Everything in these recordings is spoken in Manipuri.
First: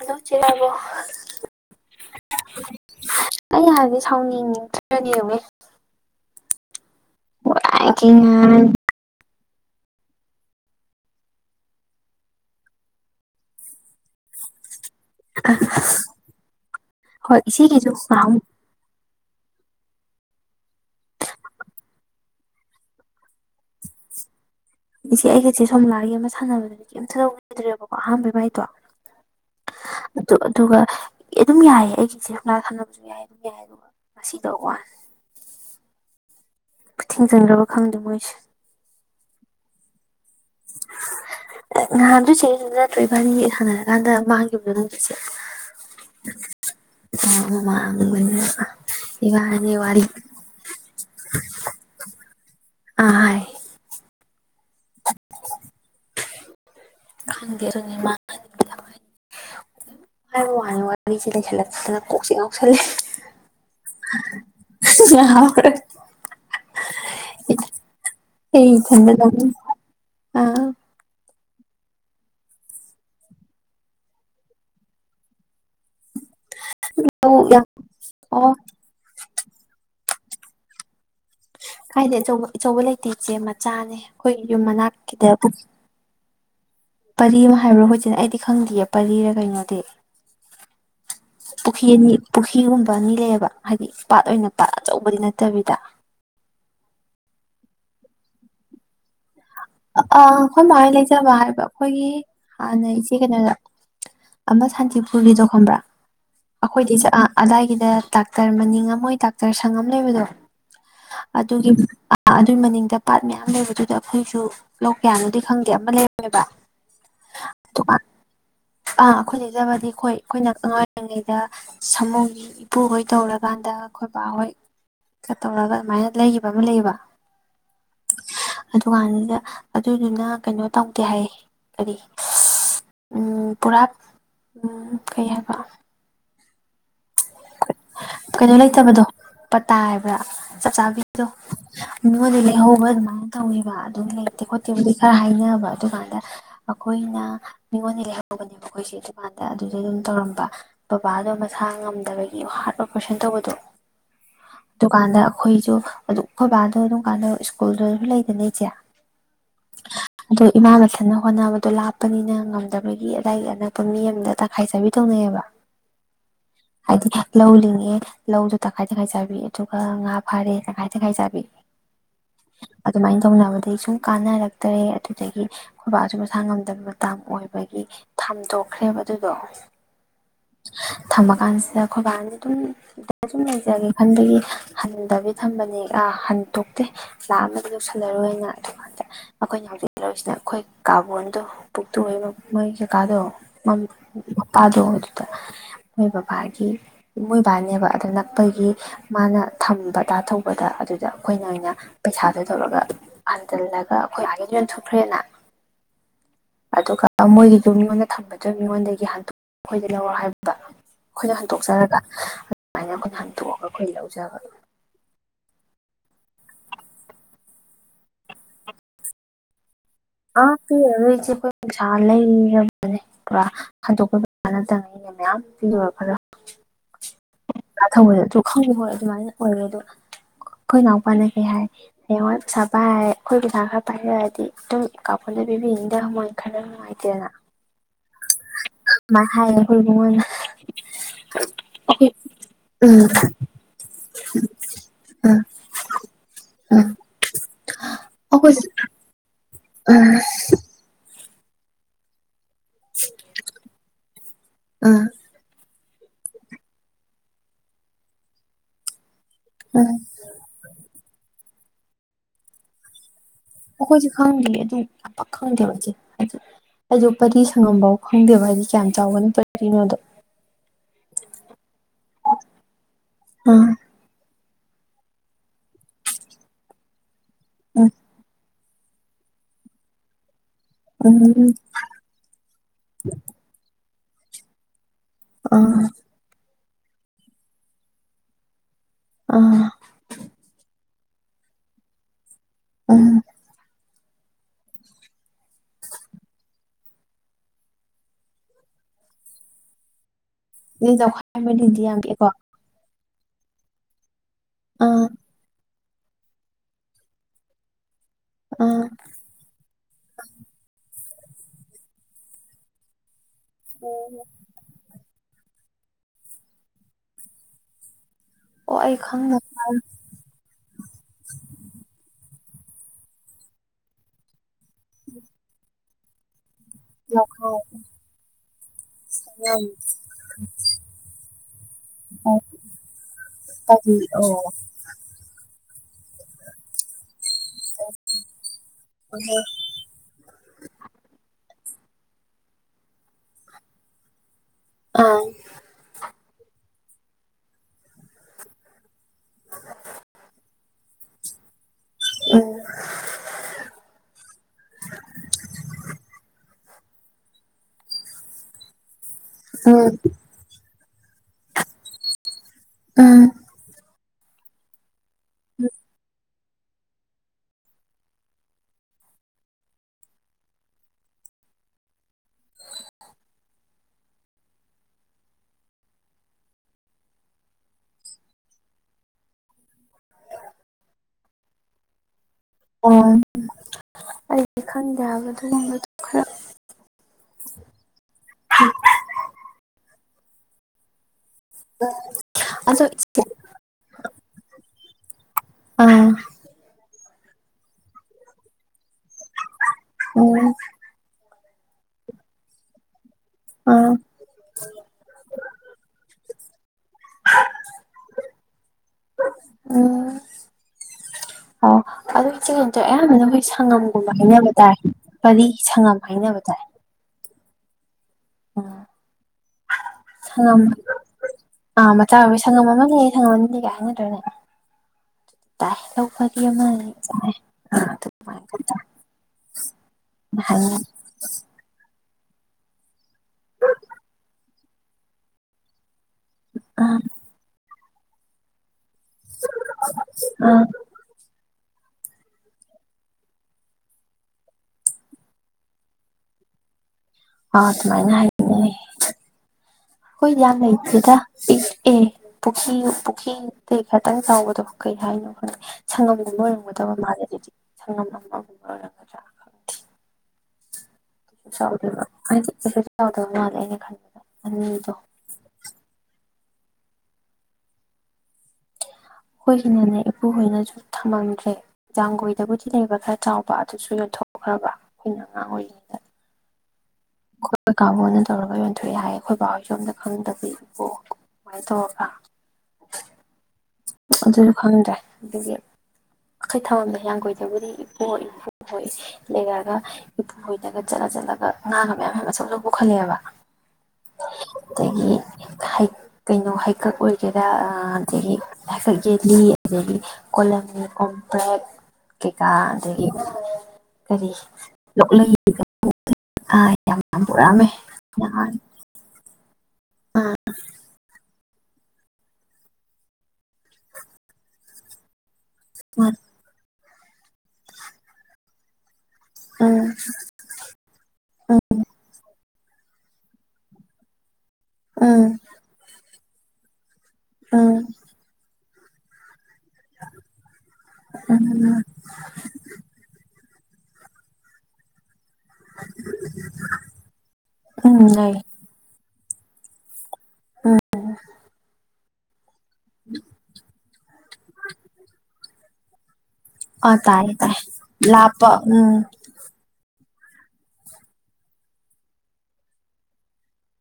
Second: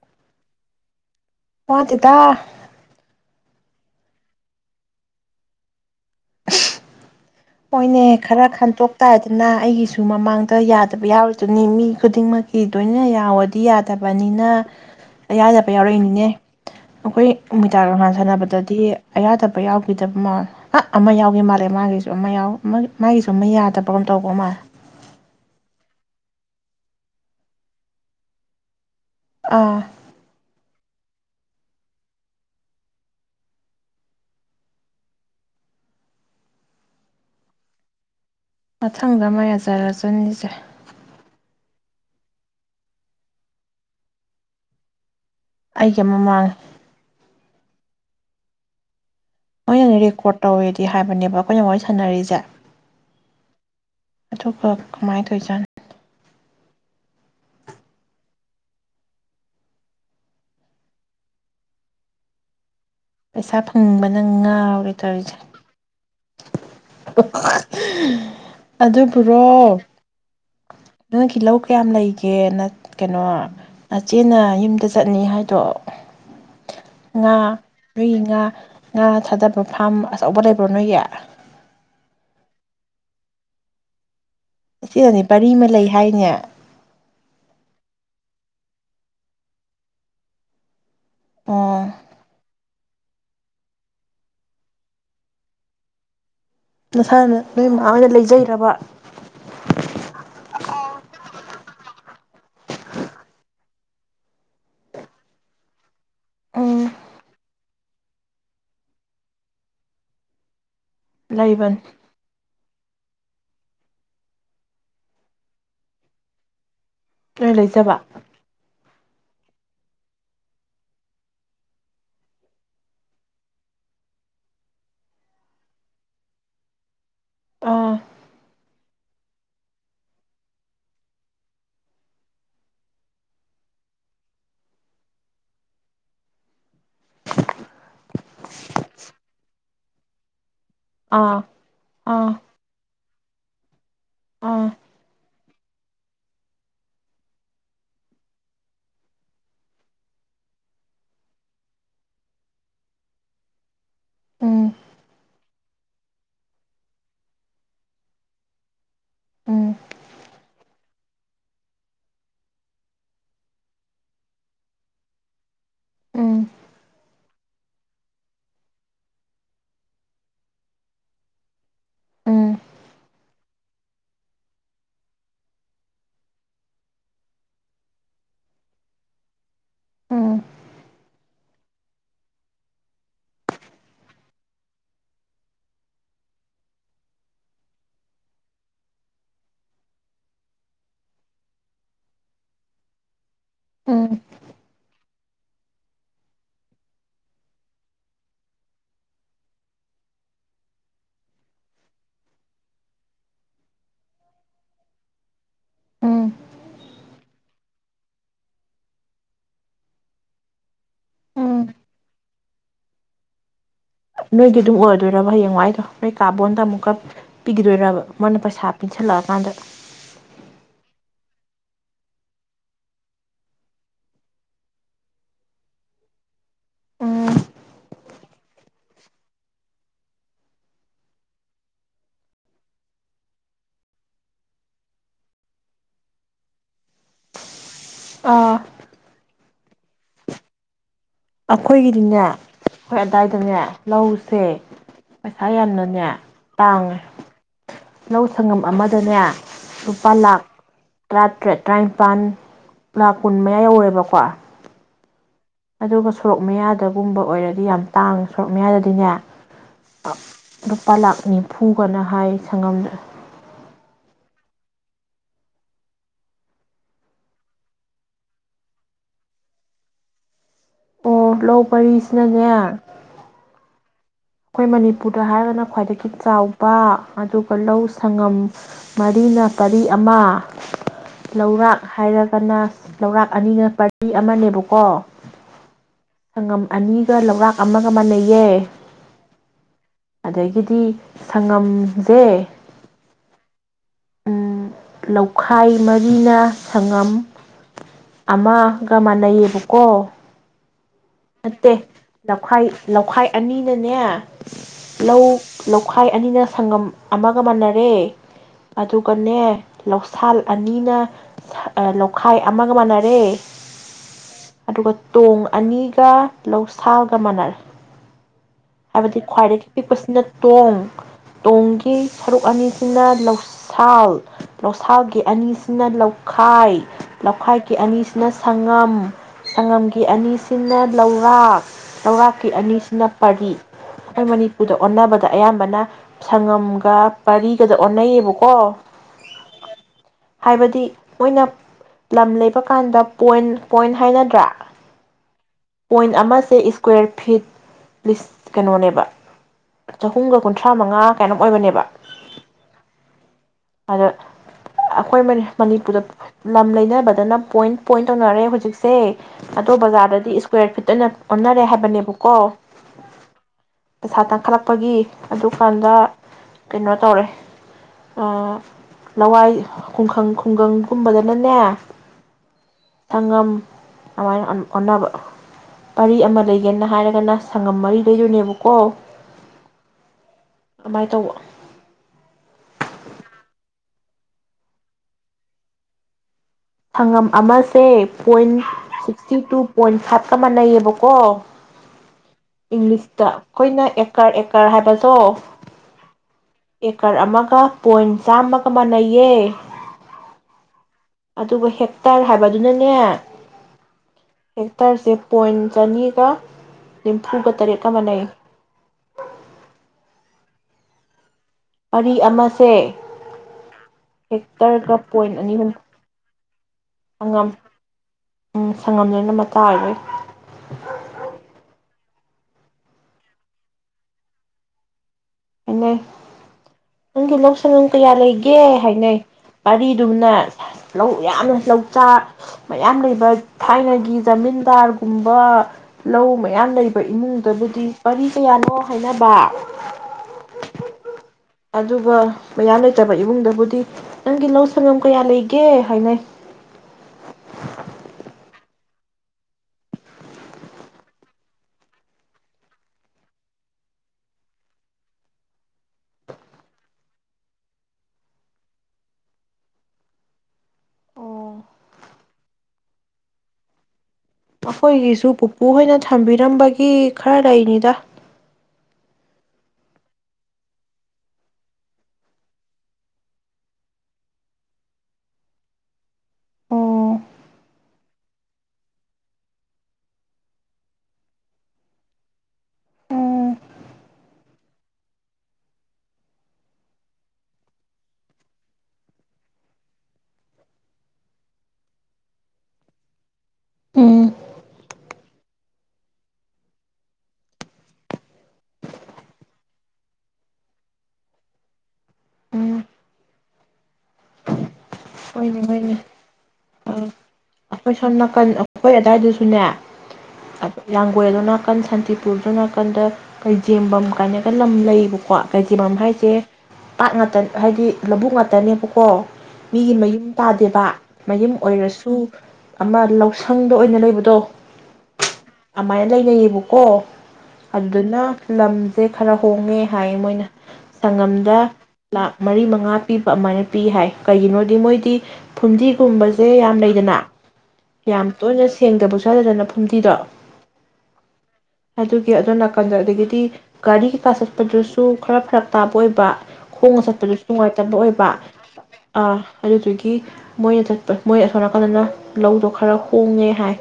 ꯑꯗ ꯆꯦꯕꯣ ꯋꯥꯗꯦꯗ ꯑꯩꯅꯥ ꯍꯥꯏꯕꯗꯤ ꯁꯥꯎꯅꯤꯡꯗ꯭ꯔ ꯌꯦꯡꯉꯨꯅꯦ ꯃꯣꯏꯅꯦ ꯉꯔꯥꯡꯒꯤ ꯈꯔ ꯉꯔꯥꯡ ꯈꯟꯇꯣꯛꯇ ꯅꯥ ꯑꯩꯒꯤꯁꯨ ꯃꯃꯥꯡꯗ ꯌꯥꯗꯕ ꯌꯥꯎꯔꯤꯗꯨꯅꯤ ꯃꯤ ꯈꯨꯗꯤꯡꯃꯛꯀꯤ ꯂꯣꯏꯅ ꯌꯥꯎꯔꯗꯤ ꯌꯥꯗꯕꯅꯤꯅ ꯑꯌꯥꯗꯕ ꯌꯥꯎꯔꯛꯏꯅꯤꯅꯦ ꯑꯩꯈꯣꯏ ꯍꯣꯏ ꯎꯃꯤꯇꯥ ꯏꯆꯦꯒꯤꯁꯨ ꯀꯍꯥꯟ ꯉꯍꯥꯟꯃꯨꯛ ꯁꯥꯟꯅꯕꯗꯗꯤ ꯑꯌꯥꯗꯕ ꯌꯥꯎꯗꯕꯣ ꯑ ꯑꯃ ꯌꯥꯎꯈꯤ ꯃꯥꯜꯂꯦ ꯃꯥꯒꯤꯁꯨ ꯑꯃ ꯌꯥꯎ ꯃꯥꯒꯤꯁꯨ ꯑꯃ ꯌꯥꯗꯕꯒꯨꯝ ꯇꯧꯕ ꯑꯃ ꯏꯆꯦ ꯑꯩꯒꯁꯦ ꯁꯣꯝꯂꯥꯒꯤ ꯑꯃ ꯁꯥꯟꯅꯕꯗꯗꯤ ꯀꯝꯇ ꯂꯧ ꯎꯗ꯭ꯔꯦꯕꯀꯣ ꯑꯍꯥꯟꯕꯩꯚꯥꯏꯗꯣ ꯑꯥ ꯑꯗꯨ ꯑꯗꯨꯒ ꯑꯗꯨꯝ ꯌꯥꯏꯌꯦ ꯑꯩꯒꯤꯁꯦ ꯍꯨꯛꯅꯥ ꯊꯝꯕꯁꯨ ꯌꯥꯏꯌꯦ ꯑꯗꯨꯝ ꯌꯥꯏꯌꯦ ꯑꯗꯨꯒ ꯉꯗ ꯋꯥꯅꯤ ꯊꯤꯡꯖꯤꯟꯈ꯭ꯔꯕ ꯈꯪꯗꯦ ꯃꯣꯏꯁꯦ ꯃꯊꯪꯗ ꯑꯃ ꯌꯥꯖꯔꯁꯨꯨꯅꯤꯁꯦ ꯅꯍꯥꯟꯗꯣꯏ ꯆꯦꯁꯤ ꯅꯠꯇ꯭ꯔꯔꯤꯕꯥꯅꯤ ꯁꯥꯟꯅꯔꯀꯥꯟꯗ ꯃꯥꯡꯈꯤꯕꯗꯣ ꯅꯪꯁꯦ ꯑꯩꯒꯤ ꯑꯃ ꯃꯥꯡꯉꯦ ꯑꯥꯡꯕꯅ ꯅꯣꯏꯅ ꯔꯦꯀꯣꯔꯠ ꯇꯧꯋꯦꯗꯤ ꯍꯥꯏꯕꯅꯦꯕ ꯑꯩꯈꯣꯏꯅ ꯋꯥꯔꯤꯣꯏ ꯁꯥꯟꯅꯔꯤꯁꯦ ꯑꯥ ꯍꯥꯏ ꯑꯇꯣꯞꯄ ꯀꯃꯥꯏꯅ ꯇꯧꯔꯤꯖꯥꯠꯅ ꯈꯪꯗꯦ ꯑꯗꯨꯅꯨꯡꯕ ꯋꯥꯅꯤ ꯋꯥꯔꯤꯁꯤꯦ ꯂꯩꯁꯜꯂꯛꯇꯗꯅ ꯀꯣꯛꯁꯦ ꯉꯥꯎꯁꯜꯂꯦ ꯄꯩꯁꯥ ꯐꯪꯕꯅ ꯉꯥꯎꯔꯤꯦ ꯇꯧꯔꯤꯁꯦ ꯉꯥꯎꯔꯦ ꯑꯩ ꯏꯊꯟꯗꯗꯪ ꯑꯗꯨꯕꯨꯔꯣ ꯑꯥ ꯅꯪꯅꯒꯤ ꯂꯧ ꯀꯌꯥꯝ ꯂꯩꯒꯦ ꯀꯩꯅꯣ ꯅꯆꯦꯅ ꯌꯨꯝꯗ ꯆꯠꯅꯤ ꯍꯥꯏꯗꯣ ꯉꯥ ꯂꯧ ꯌꯥꯝ ꯌꯨꯏ ꯉꯥ ꯑꯣ ꯉꯥ ꯊꯥꯗꯕ ꯐꯥꯝ ꯑꯆꯧꯕ ꯂꯩꯕ꯭ꯔꯣ ꯅꯣꯏꯒꯤ ꯍꯥꯏꯗꯤ ꯑꯆꯧꯕ ꯑꯆꯧꯕ ꯂꯩꯇꯦ ꯏꯆꯦ ꯃꯆꯥꯅꯦ ꯑꯩꯈꯣꯏ ꯌꯨꯝ ꯑꯁꯤꯗꯅꯤ ꯃꯅꯥꯛꯀꯤꯗ ꯄꯔꯤꯃ ꯂꯩ ꯍꯥꯏꯅꯦ ꯄꯔꯤ ꯑꯃ ꯍꯥꯏꯕ꯭ꯔꯣ ꯍꯧꯖꯤꯛꯅꯦ ꯑꯩꯗꯤ ꯈꯪꯗꯌꯦ ꯄꯔꯤꯔ ꯀꯩꯅꯣꯗꯤ ꯑꯣ ꯄꯨꯈꯅꯤ ꯄꯨ ꯐꯤꯒꯨꯝꯕ ꯑꯅꯤ ꯂꯩꯌꯦꯕ ꯍꯥꯏꯗꯤ ꯄꯥꯠ ꯑꯣꯏꯅ ꯄꯥꯠ ꯑꯆꯧꯕꯗꯤ ꯅꯠꯇꯕꯤꯗ ꯅꯁꯥꯅ ꯅꯣꯏ ꯃꯃꯥ ꯑꯣꯏꯅ ꯂꯩꯖꯩꯔꯕ ꯑ ꯑꯩꯈꯣꯏꯃꯥꯏꯅ ꯂꯩꯖꯕ ꯍꯥꯏꯕ ꯑꯩꯈꯣꯏꯒꯤ ꯍꯥꯟꯅ ꯏꯆꯦ ꯀꯩꯅꯣꯗ ꯑꯃ ꯁꯥꯟꯇꯤꯄꯨꯔꯒꯤꯗꯣ ꯈꯪꯕ꯭ꯔꯥ ꯎꯝ ꯑꯩꯈꯣꯏꯗꯤ ꯑꯗꯥꯏꯒꯤꯗ ꯗꯥꯛꯇꯔ ꯃꯅꯤꯡꯉꯝꯃꯣꯏ ꯗꯥꯛꯇꯔ ꯁꯪꯉꯝ ꯂꯩꯕꯗꯣ ꯑꯗꯨꯒꯤ ꯂꯩꯕꯅꯤ ꯑꯗꯨꯏ ꯃꯅꯤꯡꯗ ꯄꯥꯠ ꯃꯌꯥꯝ ꯂꯩꯕꯗꯨꯗ ꯑꯩꯈꯣꯏꯁꯨ ꯂꯣꯛ ꯀꯌꯥꯅꯨꯗꯤ ꯈꯪꯗꯦ ꯑꯃ ꯂꯩꯔꯃꯦꯕ ꯂꯩꯖꯕ ꯑꯥ ꯑꯩꯈꯣꯏ ꯂꯩꯖꯕꯗꯤ ꯍꯣꯏ ꯑꯩꯈꯣꯏꯅ ꯑꯉꯥꯡ ꯑꯣꯏꯔꯤꯉꯩꯗ ꯁꯥꯃꯨꯒꯤ ꯏꯄꯨꯍꯣꯏ ꯇꯧꯔꯀꯥꯟꯗ ꯈꯣꯏꯕꯥꯍꯣꯏ ꯀ ꯇꯧꯔꯒ ꯑꯗꯨꯃꯥꯏꯅ ꯂꯩꯈꯤꯕ ꯑꯃ ꯂꯩꯌꯦꯕ ꯑꯥ ꯑꯗꯨ ꯀꯟꯖꯤꯗꯥ ꯑꯗꯨꯗꯨꯅ ꯀꯩꯅꯣ ꯇꯧꯗꯦ ꯍꯥꯏ ꯀꯔꯤ ꯄꯨꯔꯥ ꯀꯩ ꯍꯥꯏꯕ ꯀꯩꯅꯣ ꯂꯩꯇꯕꯗꯣ ꯄꯥꯇꯥ ꯍꯥꯏꯕ꯭ꯔꯥ ꯆ ꯆꯕꯤ ꯑꯥ ꯑꯥ ꯃꯤꯉꯣꯟ ꯂꯩꯍꯧꯕꯒ ꯃꯥꯏ ꯇꯧꯍꯦꯕ ꯑꯗꯨꯝ ꯂꯩꯇꯦ ꯑꯥ ꯈꯣꯠꯇꯦꯕꯨ ꯈꯔ ꯍꯥꯏꯅꯅꯕ ꯑꯗꯨꯀꯥꯟꯗ ꯑꯩꯈꯣꯏꯅ ꯃꯤꯉꯣꯟꯗ ꯂꯩꯍꯧꯕꯅꯦꯕ ꯃꯈꯣꯏꯁꯦ ꯑꯗꯨꯀꯥꯟꯗ ꯑꯗꯨꯗꯩ ꯑꯗꯨꯝ ꯇꯧꯔꯝꯕ ꯕꯕꯥꯗꯣ ꯃꯁꯥ ꯉꯝꯗꯕꯒꯤ ꯍꯥ ꯀꯣꯏꯁꯟ ꯇꯧꯕꯗꯣ ꯎꯝ ꯗꯨꯀꯥꯟꯗ ꯑꯩꯈꯣꯏꯁꯨ ꯑꯗꯨ ꯑꯩꯈꯣꯏ ꯕꯥꯗꯣ ꯑꯗꯨꯝ ꯀꯥꯟꯗ ꯁ꯭ꯀꯨꯜꯗꯁꯨ ꯂꯩꯗꯅ ꯏꯆꯦ ꯎꯝ ꯑꯗꯨꯝ ꯏꯃꯥ ꯃꯊꯟꯅ ꯍꯣꯠꯅꯕꯗꯣ ꯂꯥꯞꯄꯅꯤꯅ ꯉꯝꯗꯕꯒꯤ ꯑꯗꯥꯏꯒꯤ ꯑꯅꯛꯄ ꯃꯤ ꯑꯃꯗ ꯇꯪꯈꯥꯏ ꯆꯥꯕꯤ ꯇꯧꯅꯩꯌꯦꯕ ꯎꯝ ꯂꯧ ꯂꯩ ꯂꯧꯁꯨ ꯇꯪꯈꯥꯏ ꯇꯪꯈꯥꯏ ꯆꯥꯕꯤ ꯑꯗꯨꯒ ꯉꯥ ꯐꯥꯔꯦ ꯇꯪꯈꯥꯏ ꯇꯪꯈꯥꯏ ꯆꯥꯕꯤ ꯎꯝ ꯑꯗꯨꯃꯥꯏꯅ ꯇꯧꯅꯕꯗꯣ ꯑꯩ ꯁꯨꯝ ꯀꯥꯟꯅꯔꯛꯇꯔꯦ ꯑꯗꯨꯗꯒꯤ ꯈꯣꯏ ꯕꯥꯁꯨ ꯃꯁꯥ ꯉꯝꯗꯕ ꯃꯇꯥꯡ ꯑꯣꯏꯕꯒꯤ ꯊꯥꯝꯗꯣꯛꯈ꯭ꯔꯦꯕ ꯑꯗꯨꯗꯣ ꯎꯝ [unintelligible] ꯊꯝꯃ ꯀꯥꯟꯁꯤꯗ ꯑꯩꯈꯣꯏ ꯕꯥꯅ ꯑꯗꯨꯝ ꯑꯗꯨꯝ ꯂꯩꯖꯒꯦ ꯈꯟꯗꯒꯤ ꯍꯟꯊꯕꯤ ꯊꯝꯕꯅꯦ ꯑ ꯍꯟꯇꯣꯛꯇꯦ ꯂꯥꯛ ꯑꯃꯗ ꯌꯧꯁꯜꯂꯔꯣꯏꯅ ꯑꯗꯨꯀꯥꯟꯗ ꯑꯩꯈꯣꯏꯅ ꯍꯧꯖꯂꯔꯤꯁꯤꯅ ꯑꯩꯈꯣꯏ ꯀꯥ ꯕꯣꯟꯗꯣ ꯄꯨꯛꯇꯣꯟ ꯃꯣꯏ ꯀꯥꯀꯥꯗꯣ ꯃ ꯎꯝ ꯃꯄꯥꯥꯗꯣ ꯑꯗꯨꯗꯣ ꯃꯣꯏꯕꯥꯒꯤ ꯃꯣꯏ ꯏꯄꯥꯅꯦꯕ ꯑꯣ ꯅꯛꯄꯒꯤ ꯃꯥꯅ ꯊꯝꯕ ꯗꯥ ꯊꯧꯕꯗ ꯑꯗꯨꯗ ꯑꯩꯈꯣꯏꯅ ꯑꯣꯏꯅ ꯄꯩꯁꯥꯗꯣ ꯇꯧꯔꯒ ꯍꯟꯖꯤꯜꯂꯒ ꯑꯩꯈꯣꯏ ꯃꯥꯒꯤꯗ ꯌꯟꯊꯣꯛꯈ꯭ꯔꯦꯅ ꯎꯝ ꯑꯗꯨꯒ ꯃꯣꯏꯒꯤꯗ ꯃꯤꯉꯣꯟꯗ ꯊꯝꯕꯗꯣ ꯃꯤꯉꯣꯟꯗꯒꯤ ꯑꯩꯈꯣꯏꯗ ꯂꯧꯔꯣ ꯍꯥꯏꯕ ꯑꯩꯈꯣꯏꯅ ꯎꯝ ꯍꯟꯗꯣꯛꯆꯔꯒ ꯑꯗꯨꯃꯥꯏ ꯍꯟꯇꯣꯛꯄ ꯅꯣꯏꯒꯤ ꯑꯗꯨꯝ ꯑꯣꯏꯔꯗꯣꯏꯔꯥꯕ ꯍꯌꯦꯡꯋꯥꯏ ꯅꯣꯏ ꯀꯥ ꯕꯣꯟꯗ ꯑꯃꯨꯛꯀ ꯄꯤꯈꯤꯗꯣꯏꯔꯕ ꯃꯣꯏꯅ ꯄꯩꯁꯥ ꯄꯟꯁꯤꯜꯂꯛꯑꯀꯥꯟꯗ ꯑꯥ ꯄꯤꯔꯔꯣꯏ ꯏꯆꯦ ꯑꯩꯈꯣꯏ ꯄꯩꯁꯥ ꯂꯩꯔꯕꯅꯦ ꯄꯨꯔꯥ ꯈꯟꯗꯣꯛꯄꯥ ꯅꯠꯇꯅ ꯑꯩꯅ ꯃꯌꯥꯝ ꯄꯤꯗ ꯈꯔ ꯊꯧꯕꯗ ꯑꯗꯨ ꯈꯪꯕ ꯍꯣꯏ ꯑꯗꯨꯃꯥꯏꯅ ꯑꯣꯏꯔꯦ ꯑꯗꯣ ꯑꯩꯈꯣꯏ ꯏꯅꯥꯎꯄꯥꯅ ꯀꯩ ꯍꯥꯏ ꯍꯌꯦꯡꯋꯥ ꯄꯩꯁꯥ ꯄꯥꯏꯦ ꯑꯩꯈꯣꯏ ꯄꯩꯁꯥ ꯈꯔ ꯄꯥꯏꯔꯛꯑꯗꯤ ꯑꯗꯨꯝ ꯀꯥ ꯕꯣꯟꯗ ꯄꯤꯕꯤꯅꯤꯗ ꯍꯥꯏ ꯈꯔ ꯅꯨꯡꯉꯥꯏꯇꯦꯅ ꯑꯥ ꯃꯥꯏ ꯍꯥꯏ ꯑꯩꯈꯣꯏ ꯏꯕꯨꯡꯅ ꯑꯩꯈꯣꯏꯒꯤꯗꯤꯅꯦ ꯑꯩꯈꯣꯏ ꯎꯝ ꯑꯗꯥꯏꯗꯅꯦ ꯂꯧꯁꯦ ꯎꯝ ꯄꯩꯁꯥ ꯌꯥꯝꯅꯅꯦ ꯎꯝ ꯇꯥꯡꯉꯦ ꯂꯧ ꯁꯪꯉꯝ ꯑꯃꯗꯅꯦ ꯂꯨꯄꯥ ꯂꯥꯛ ꯑ ꯇꯔꯥꯇꯔꯦꯠ ꯇꯔꯥꯅꯤꯄꯜ ꯂꯥꯛ ꯀꯨꯟ ꯃꯌꯥ ꯌꯧꯔꯦꯕꯀꯣ ꯎꯝ ꯑꯗꯨꯒ ꯁꯣꯔꯣꯛ ꯃꯌꯥꯗꯒꯨꯝꯕ ꯑꯣꯏꯔꯗꯤ ꯌꯥꯝ ꯇꯥꯡꯉꯦ ꯁꯣꯔꯣꯛ ꯃꯌꯥꯗꯗꯤꯅꯦ ꯎꯝ ꯑ ꯂꯨꯄꯥ ꯂꯥꯛ ꯅꯤꯐꯨꯒꯅ ꯍꯥꯏ ꯁꯪꯉꯝ ꯑꯩꯈꯣꯏꯁꯦ ꯈꯪꯗꯦ ꯑꯗꯨꯝ ꯌꯥꯝ ꯈꯪꯗꯦꯕ ꯏꯆꯦ ꯑꯩꯣ ꯄꯔꯤ ꯁꯪꯉꯝꯝꯕꯥꯎ ꯈꯪꯗꯦꯕ ꯍꯥꯏꯗꯤ ꯀꯌꯥꯝ ꯆꯥꯎꯒꯅꯤ ꯄꯔꯤꯅꯣꯗꯣ ꯑꯣ ꯂ ꯋꯥꯔꯤꯔꯤꯁꯤꯅꯅꯦ ꯎꯝ ꯑꯩꯈꯣꯏ ꯃꯅꯤꯄꯨꯔꯗ ꯍꯥꯏꯔꯒꯅ ꯈ꯭ꯋꯥꯏꯗꯒꯤ ꯆꯥꯎꯕ ꯑꯗꯨꯒ ꯎꯝ ꯂꯧ ꯁꯪꯉꯝ ꯃꯔꯤꯅ ꯄꯔꯤ ꯑꯃ ꯎꯝ ꯂꯧꯔꯥꯛ ꯍꯥꯏꯔꯒꯅ ꯂꯧꯔꯥꯛ ꯑꯅꯤꯒ ꯄ ꯃꯤ ꯑꯃꯅꯦꯕꯀꯣ ꯑ ꯑꯉꯝ ꯑꯅꯤꯒ ꯂꯧꯔꯥꯛ ꯑꯃꯒ ꯃꯥꯟꯅꯩꯌꯦ ꯑꯥ ꯑꯗꯒꯤꯗꯤ ꯁꯪꯉꯝꯖꯦ ꯎꯝ ꯂꯧꯈꯥꯏ ꯃꯔꯤꯅ ꯁꯪꯉꯝ ꯑꯃꯒ ꯃꯥꯟꯅꯩꯑꯕꯀꯣ ꯇꯈꯕꯗꯤꯗꯤ ꯌꯥꯝꯒꯑꯦꯀꯣ ꯂꯧꯈꯥꯏ ꯑꯅꯤꯅꯅꯦ ꯑꯥ ꯂꯧ ꯂꯧꯈꯥꯏ ꯑꯅꯤꯅ ꯁꯪꯒꯝ ꯑꯃꯒ ꯃꯅꯔꯦ ꯑꯥ ꯑꯗꯨꯒꯅꯦ ꯂꯧꯁꯥꯜ ꯑꯅꯤꯅ ꯅꯣꯛꯈꯥꯏ ꯑꯃꯒ ꯃꯥꯟꯅꯔꯦ ꯎꯝ ꯑꯗꯨꯒ ꯇꯣꯡ ꯑꯅꯤ ꯒ ꯂꯧꯁꯥꯒ ꯃꯥꯟꯅꯔꯦ ꯑꯣ ꯑꯩ ꯍꯥꯏꯕꯗꯤ ꯈꯪꯗ ꯈ꯭ꯋꯥꯏꯗꯒꯤ ꯄꯤꯛꯄꯁꯤꯅ ꯇꯣꯡ ꯇꯣꯡꯒꯤ ꯁꯔꯨꯛ ꯑꯅꯤꯁꯤꯅ ꯂꯧꯁꯥꯜ ꯂꯧꯁꯥꯒꯤ ꯑꯅꯤꯁꯤꯅ ꯂꯧ ꯂꯝꯈꯥꯏ ꯂꯧꯈꯥꯏ ꯂꯧꯈꯥꯏꯒꯤ ꯑꯅꯤꯁꯤꯅ ꯁꯉꯝ ꯇꯉꯥꯟ ꯁꯪꯉꯝꯒꯤ ꯑꯅꯤꯁꯤ ꯁꯤꯅ ꯂꯧꯔꯥꯛ ꯂꯧꯔꯥꯛꯀꯤ ꯑꯅꯤꯁꯤꯅ ꯄꯔꯤ ꯀꯔꯤ ꯑꯩꯈꯣꯏ ꯑꯣ ꯃꯅꯤꯄꯨꯔꯗ ꯑꯣꯟꯅꯕꯗ ꯑꯌꯥꯝꯕꯅ ꯁꯪꯉꯝꯒ ꯄꯔꯤꯒꯗ ꯑꯣꯟꯅꯩꯌꯦꯕꯀꯣ ꯍꯥꯏꯕꯗꯤ ꯃꯣꯏꯅ ꯂꯝ ꯂꯩꯕ ꯀꯥꯟꯗ ꯄꯣꯏꯟ ꯄꯣꯏꯟ ꯍꯥꯏꯅꯗ꯭ꯔꯥ ꯑꯥ ꯄꯣꯏꯟ ꯑꯃꯁꯦ ꯏꯁꯀ꯭ꯋꯦꯔ ꯐꯤꯠ ꯀꯩꯅꯣꯅꯦꯕ ꯆ ꯍꯨꯡꯒ ꯀꯣꯟ ꯊꯥꯃꯉꯥ ꯀꯥꯏꯅꯣꯛ ꯑꯣꯏꯕꯅꯦꯕ ꯑꯗ ꯑꯩꯈꯣꯏ ꯃꯅꯤꯄꯨꯔꯗ ꯂꯝ ꯂꯩꯅꯕꯗꯅ ꯄꯣꯏꯟ ꯄꯣꯏꯟ ꯇꯧꯅꯔꯦ ꯍꯧꯖꯤꯛꯁꯦ ꯑꯗꯣ ꯕꯖꯥꯔꯗ ꯏꯁꯀ꯭ꯋꯥꯔ ꯐꯤꯠ ꯑꯣꯏꯅ ꯑꯣꯟꯅꯔꯦ ꯍꯥꯏꯕꯅꯦꯕꯀꯣ ꯑꯝ ꯄꯩꯁꯥ ꯇꯥꯡꯈꯠꯂꯛꯄꯒꯤ ꯑꯗꯨꯀꯥꯟꯗ ꯀꯩꯅꯣ ꯇꯧꯔꯦ ꯂꯋꯥꯏ ꯈꯪ ꯈꯨꯡꯒꯪꯒꯨꯝꯕꯗꯅꯅꯦ ꯁꯉꯝ ꯑꯗꯨꯃꯥꯏꯅ ꯑꯣꯟꯅꯕ ꯄꯔꯤ ꯑꯃ ꯂꯩꯒꯦꯅ ꯍꯥꯏꯔꯒꯅ ꯁꯪꯉꯝ ꯃꯔꯤ ꯂꯩꯗꯣꯏꯅꯦꯕꯀꯣ ꯑꯗꯨꯃꯥꯏꯅ ꯇꯧꯕ ꯎꯝ ꯑꯣ ꯑꯩꯗꯤ ꯈꯪꯗꯦ ꯍꯥꯏꯕ ꯑꯗꯨꯒꯨꯝꯕꯗꯣ ꯈꯔ ꯁꯪꯉꯝ ꯑꯃꯁꯦ ꯄꯣꯏꯟ ꯁꯤꯛꯁꯇꯤꯇꯨ ꯄꯣꯏꯟ ꯐꯥꯏꯚ [unintelligible] ꯃꯥꯟꯅꯩꯌꯦꯕꯀꯣ ꯑꯗꯣ ꯏꯪꯂꯤꯁꯇ ꯑꯩꯈꯣꯏꯅ ꯑꯦꯀꯔ ꯑꯦꯀꯔ ꯍꯥꯏꯕꯁ ꯇꯣ ꯑꯥ ꯑꯦꯀꯔ ꯑꯃꯒ ꯄꯣꯏꯟ ꯆꯥꯝꯃꯒ ꯃꯥꯅꯩꯌꯦ ꯎꯝ ꯑꯗꯨꯕꯨ ꯍꯦꯛꯇꯔ ꯍꯥꯏꯕꯗꯨꯅꯅꯦ ꯑꯥ ꯍꯦꯛꯇꯔꯁꯦ ꯄꯣꯏꯟ ꯆꯅꯤꯒ ꯅꯤꯝꯐꯨꯒ ꯇꯔꯦꯠꯀ ꯃꯅꯩ ꯎꯝ ꯑꯣ ꯑꯗꯣ ꯏꯆꯦꯉꯥꯟꯊꯣꯏ ꯑꯌꯥꯝꯕꯅ ꯃꯣꯏ ꯁꯪꯉꯝꯒꯨꯝꯕ ꯍꯥꯏꯅꯕ ꯇꯥꯏ ꯍꯦꯛꯇꯔꯒ ꯄꯣꯏꯟ ꯄꯔꯤ ꯑꯅꯤ ꯑꯍꯨꯝ ꯁꯪꯉꯝ ꯍꯥꯏꯅꯕ ꯇꯥꯏ ꯁꯪꯉꯝ ꯎꯝ ꯁꯪꯉꯝꯅꯤꯅ ꯃꯆꯥ ꯑꯣꯏꯗꯣꯏ ꯆ ꯆꯥꯎꯕꯩ ꯁꯪꯉꯝ ꯑꯃ ꯂꯩꯌꯦ ꯁꯪꯉꯝ ꯑꯃ ꯂꯩꯒꯥ ꯍꯥꯏꯅꯗ꯭ꯔꯅꯦ ꯇꯥꯏ ꯍꯥꯏꯅꯩ ꯂꯧ ꯄꯔꯤ ꯑꯃ ꯆꯥꯏ ꯅꯪꯒꯤ ꯂꯧ ꯁꯉꯝ ꯑꯥ ꯀꯌꯥ ꯂꯩꯒꯦ ꯑꯗꯨꯃꯥꯏꯅ ꯍꯥꯏꯅꯩ ꯄꯔꯤꯗꯨꯅ ꯍꯥꯏꯅ ꯂꯧ ꯌꯥꯝꯅ ꯂꯧ ꯆꯥ ꯃꯌꯥꯝ ꯂꯩꯕ ꯊꯥꯏꯅꯒꯤ ꯖꯃꯤꯟꯗꯥꯔꯒꯨꯝꯕ ꯂꯧ ꯃꯌꯥꯝ ꯑꯥ ꯂꯩꯕ ꯏꯃꯨꯡꯗꯕꯨꯗꯤ ꯄꯔꯤ ꯀꯌꯥꯅꯣ ꯍꯥꯏꯅꯕ ꯑꯥ ꯑꯗꯨꯒ ꯃꯌꯥꯝ ꯂꯩꯇꯕ ꯏꯃꯨꯡꯗꯕꯨꯗꯤ ꯅꯪꯒꯤ ꯂꯧ ꯁꯪꯉꯝ ꯀꯌꯥ ꯂꯩꯒꯦ ꯍꯥꯏꯅꯩ ꯈꯣꯏ ꯌꯥꯝ ꯂꯩꯇꯦꯗ ꯄꯤꯛꯑꯦ ꯄꯨꯈ꯭ꯔꯤ ꯄꯨꯈ꯭ꯔꯤꯗꯩ ꯃꯨꯛꯇꯪ ꯆꯥꯎꯕꯗꯣ ꯀꯩ ꯍꯥꯏꯅꯣ ꯈꯪꯗꯦ ꯁꯪꯉꯝꯒꯨꯝꯕ ꯑꯣꯏꯔꯝꯒꯗꯕ ꯃꯥꯜꯂꯦ ꯑꯗꯨꯗꯤ ꯁꯪꯉꯝ ꯑꯃꯒꯨꯝꯕ ꯑꯣꯏꯔꯝꯒꯗ꯭ꯔꯥ ꯈꯪꯗꯦ ꯀꯩꯗꯣꯏ ꯍꯥꯏꯗꯤ ꯀꯩꯁꯨ ꯆꯥꯎꯗꯕ ꯃꯥꯜꯂꯦ ꯑꯩꯅ ꯈꯟꯕꯗ ꯑꯅꯤꯗꯣ ꯑꯩꯈꯣꯏꯒꯤꯁꯨ ꯄꯨꯄꯨ ꯍꯣꯏꯅ ꯊꯝꯕꯤ ꯏꯔꯝꯕꯒꯤ ꯈꯔ ꯂꯩꯅꯤꯗ ꯑꯩꯈꯣꯏꯒꯤꯅꯅꯦ ꯏꯄꯨ ꯍꯣꯏꯅꯁꯨ ꯊꯝꯃꯝꯗ꯭ꯔꯦ ꯑꯦꯟꯖꯥꯡꯒꯣꯏꯗꯕꯨꯗꯤ ꯂꯩꯕ ꯈꯔ ꯆꯥꯎꯕ ꯑꯗꯨꯁꯨ ꯌꯣꯟꯊꯣꯛꯈ꯭ꯔꯕ ꯑꯩꯈꯣꯏꯅ ꯑꯉꯥꯡ ꯑꯣꯏꯔꯤꯉꯩꯗ ꯎꯝ ꯑꯩꯈꯣꯏꯕ ꯀꯥꯡꯕꯨꯅ ꯇꯧꯔꯒ ꯌꯣꯟꯊꯣꯛꯑꯦ ꯍꯥꯏꯌꯦ ꯑꯩꯈꯣꯏ ꯕꯥꯣꯏ ꯁꯣꯝꯗ ꯈꯪꯗꯕꯤ ꯏꯕꯣ ꯀꯃꯥꯏꯅ ꯇꯧꯔꯒ ꯑꯗꯨꯁꯨ ꯈꯪꯗ꯭ꯔꯦ ꯑꯗꯒꯤ ꯑꯩꯈꯩ ꯊꯥꯝꯗ ꯍꯤꯌꯥꯡ ꯀꯣꯏꯏꯗꯕꯨꯗꯤ ꯏꯄꯨ ꯏꯄꯨ ꯍꯣꯏ ꯂꯩꯔꯛꯒ ꯏꯄꯨ ꯍꯣꯏꯔꯒ ꯆꯠꯂ ꯆꯠꯂꯒ ꯉꯥꯒ ꯃꯌꯥꯝ ꯃ ꯑꯆꯧꯁꯨ ꯄꯨꯈꯜꯂꯦꯕ ꯎꯝ ꯑꯗꯒꯤ ꯀꯩꯅꯣ ꯍꯩꯀꯛ ꯑꯣꯏꯒꯦꯔꯥ ꯑꯗꯒꯤ ꯍꯥꯏꯀꯠ ꯌꯦꯦꯜꯂꯤ ꯑꯗꯒꯤ ꯀꯣꯂꯝꯅꯤ ꯀꯣꯝꯄ꯭ꯔꯦꯛ ꯀꯩꯀꯥ ꯑꯗꯒꯤ ꯀꯔꯤ ꯂ ꯍꯣꯏꯅꯦ ꯍꯣꯏꯅꯦ ꯂ ꯌꯥꯝ ꯄꯨꯔꯛꯑꯝꯃꯦ ꯑꯩꯈꯣꯏ ꯁꯣꯝ ꯅꯥꯀꯟ ꯅꯍꯥꯟ ꯑꯩꯈꯣꯏ ꯑꯗꯥꯋꯥꯏꯗꯁꯨ ꯁꯤꯅ ꯑꯥ ꯌꯥꯝ ꯀꯨꯏꯦ ꯑꯗꯨꯅ ꯅꯥꯀꯟ ꯁꯥꯟꯇꯤꯄꯨꯔꯗ ꯅꯥꯀꯟꯗ ꯀꯩꯖꯦꯝꯕꯝ ꯀꯥꯏꯅꯒ ꯂꯝ ꯂꯩꯕꯀꯣ ꯀꯣ ꯀꯩꯖꯤꯃꯝ ꯎꯝ ꯍꯥꯏꯁꯦ ꯄꯥꯠ ꯉꯇ ꯍꯥꯏꯗꯤ ꯂꯧꯕꯨꯛ ꯉꯥꯛꯇꯅꯦꯕ ꯀꯣ ꯃꯤꯒꯤ ꯃꯌꯨꯝ ꯇꯥꯗꯦꯕ ꯃꯌꯨꯝ ꯎꯝ ꯑꯣꯏꯔꯁꯨ ꯑꯃ ꯂꯧꯁꯪꯗ ꯑꯣꯏꯅ ꯂꯩꯕꯗꯣ ꯎꯝ ꯂꯩ ꯂꯩꯌꯦꯕꯀꯣ ꯎꯝ ꯑꯗꯨꯅ ꯂꯝꯁꯦ ꯈꯔ ꯍꯣꯡꯉꯦ ꯍꯥꯏ ꯃꯣꯏꯅ ꯁꯪꯉꯝꯗ ꯎꯝ ꯂꯥꯛꯈ ꯃꯔꯤ ꯃꯉꯥ ꯄꯤꯕ ꯑꯗꯨꯃꯥꯏꯅ ꯄꯤ ꯍꯥꯏ ꯀꯩꯒꯤꯅꯣꯗꯤ ꯃꯣꯏꯗꯤ ꯐꯨꯝꯗꯤꯒꯨꯝꯕꯁꯦ ꯌꯥꯝ ꯂꯩꯗꯅ ꯎꯝ ꯌꯥꯝ ꯂꯩ ꯇꯣꯏꯅ ꯁꯦ ꯌꯦꯡꯗꯕꯨ ꯁꯥꯗꯗꯅ ꯐꯨꯝꯗꯤꯗꯣ ꯑ ꯑꯗꯨꯒꯤ ꯑꯗꯨꯅ ꯑꯗꯒꯤꯗꯤ ꯒꯥꯔꯤ ꯀꯩꯀꯥ ꯆꯠꯄꯗꯨꯁꯨ ꯈꯔ ꯐꯔꯛ ꯑꯇꯥꯞ ꯑꯣꯏꯕ ꯑꯥ ꯍꯣꯡꯉ ꯇꯥꯏ ꯆꯠꯄꯗꯨꯁꯨ ꯇꯥꯏ ꯅꯨꯡꯉꯥꯏꯇꯕ ꯑꯣꯏꯕ ꯂꯥꯞꯄ ꯎꯝ ꯑ ꯑꯗꯨꯗꯨꯒꯤ ꯀ ꯃꯣꯏꯅ ꯆꯠꯄ ꯃꯣꯏ ꯁꯣꯟꯣꯔꯀꯥꯟꯗꯅ ꯂꯧꯗꯣ ꯈꯔ ꯍꯣꯡꯉꯦ ꯍꯥꯏ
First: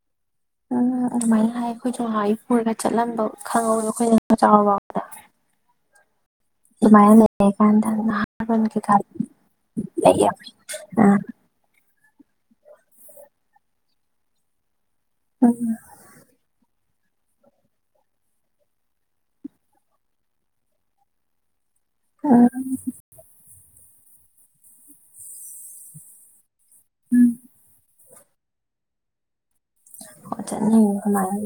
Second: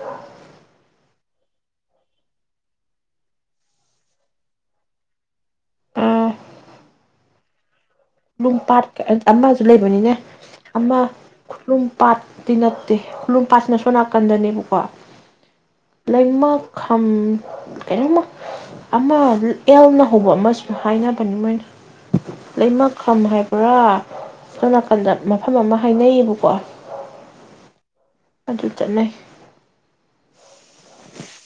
ꯎꯝ ꯑꯗꯨꯃꯥꯏꯅ ꯍꯥꯏ ꯑꯩꯈꯣꯏꯁꯨ ꯂ ꯄꯨꯔꯒ ꯆꯠꯂꯝꯕ ꯈꯪꯍꯧꯗ ꯑꯩꯈꯣꯏꯅ ꯆꯥꯎꯗ ꯑꯥ ꯑꯗꯨꯃꯥꯏꯀꯥꯟ ꯈꯨꯂꯨꯝ ꯄꯥꯠ ꯑꯃꯁꯨ ꯂꯩꯕꯅꯤꯅꯦ ꯂꯩꯌꯦꯕ ꯑꯃ ꯈꯨꯂꯨꯝ ꯄꯥꯠꯇꯤ ꯅꯠꯇꯦ ꯈꯨꯂꯨꯝ ꯄꯥꯠꯁꯤꯅ ꯁꯣ ꯅꯥꯀꯟꯗꯅꯦꯕꯀꯣ ꯎꯝ ꯂꯩꯃ ꯈꯝ ꯀꯩꯅꯣꯝꯃ ꯑꯃ ꯑꯦꯜꯅ ꯍꯧꯕ ꯑꯃꯁꯨ ꯍꯥꯏꯅꯕꯅꯤ ꯃꯣꯏꯅ ꯎꯝ ꯂꯩꯃ ꯈꯝ ꯍꯥꯏꯕ꯭ꯔꯥ ꯁꯣꯝ ꯅꯥꯀꯟꯗ ꯃꯐꯝ ꯑꯃ ꯍꯥꯏꯅꯩꯌꯦꯕꯀꯣ ꯎꯝ ꯑꯗꯨ ꯆꯠꯟꯅꯩ ꯑ ꯀꯃꯥꯏ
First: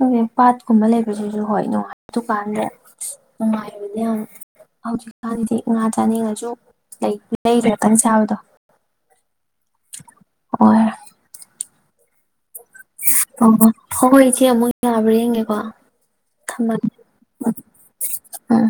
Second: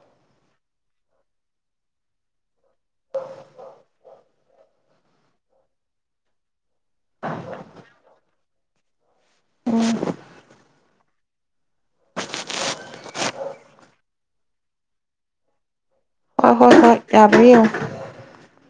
ꯑꯗꯨꯩ ꯄꯥꯠꯀꯨꯝꯕ ꯂꯩꯕꯁꯤꯁꯨ ꯍꯣꯏ ꯅꯨꯡꯉꯥꯏ ꯗꯨꯀꯥꯟꯗ ꯅꯨꯡꯉꯥꯏꯕꯗꯤ ꯌꯥꯝ ꯍꯧꯖꯤꯛꯀꯥꯟꯒꯤꯗꯤ ꯉꯥ ꯆꯥꯅꯤꯡꯉꯁꯨ ꯂꯩ ꯂꯩꯔꯦ ꯀꯪ ꯆꯥꯕꯗꯣ ꯎꯝ ꯑꯣꯏ ꯑꯣ ꯍꯣꯏ ꯏꯆꯦ ꯑꯃꯨꯛ ꯌꯥꯕ꯭ꯔꯥ ꯌꯦꯡꯒꯦꯀꯣ ꯍꯣꯏ ꯍꯣꯏ ꯊꯝꯃꯒꯦ ꯍꯣꯏ ꯌꯥꯕꯤꯌꯨ ꯎꯝ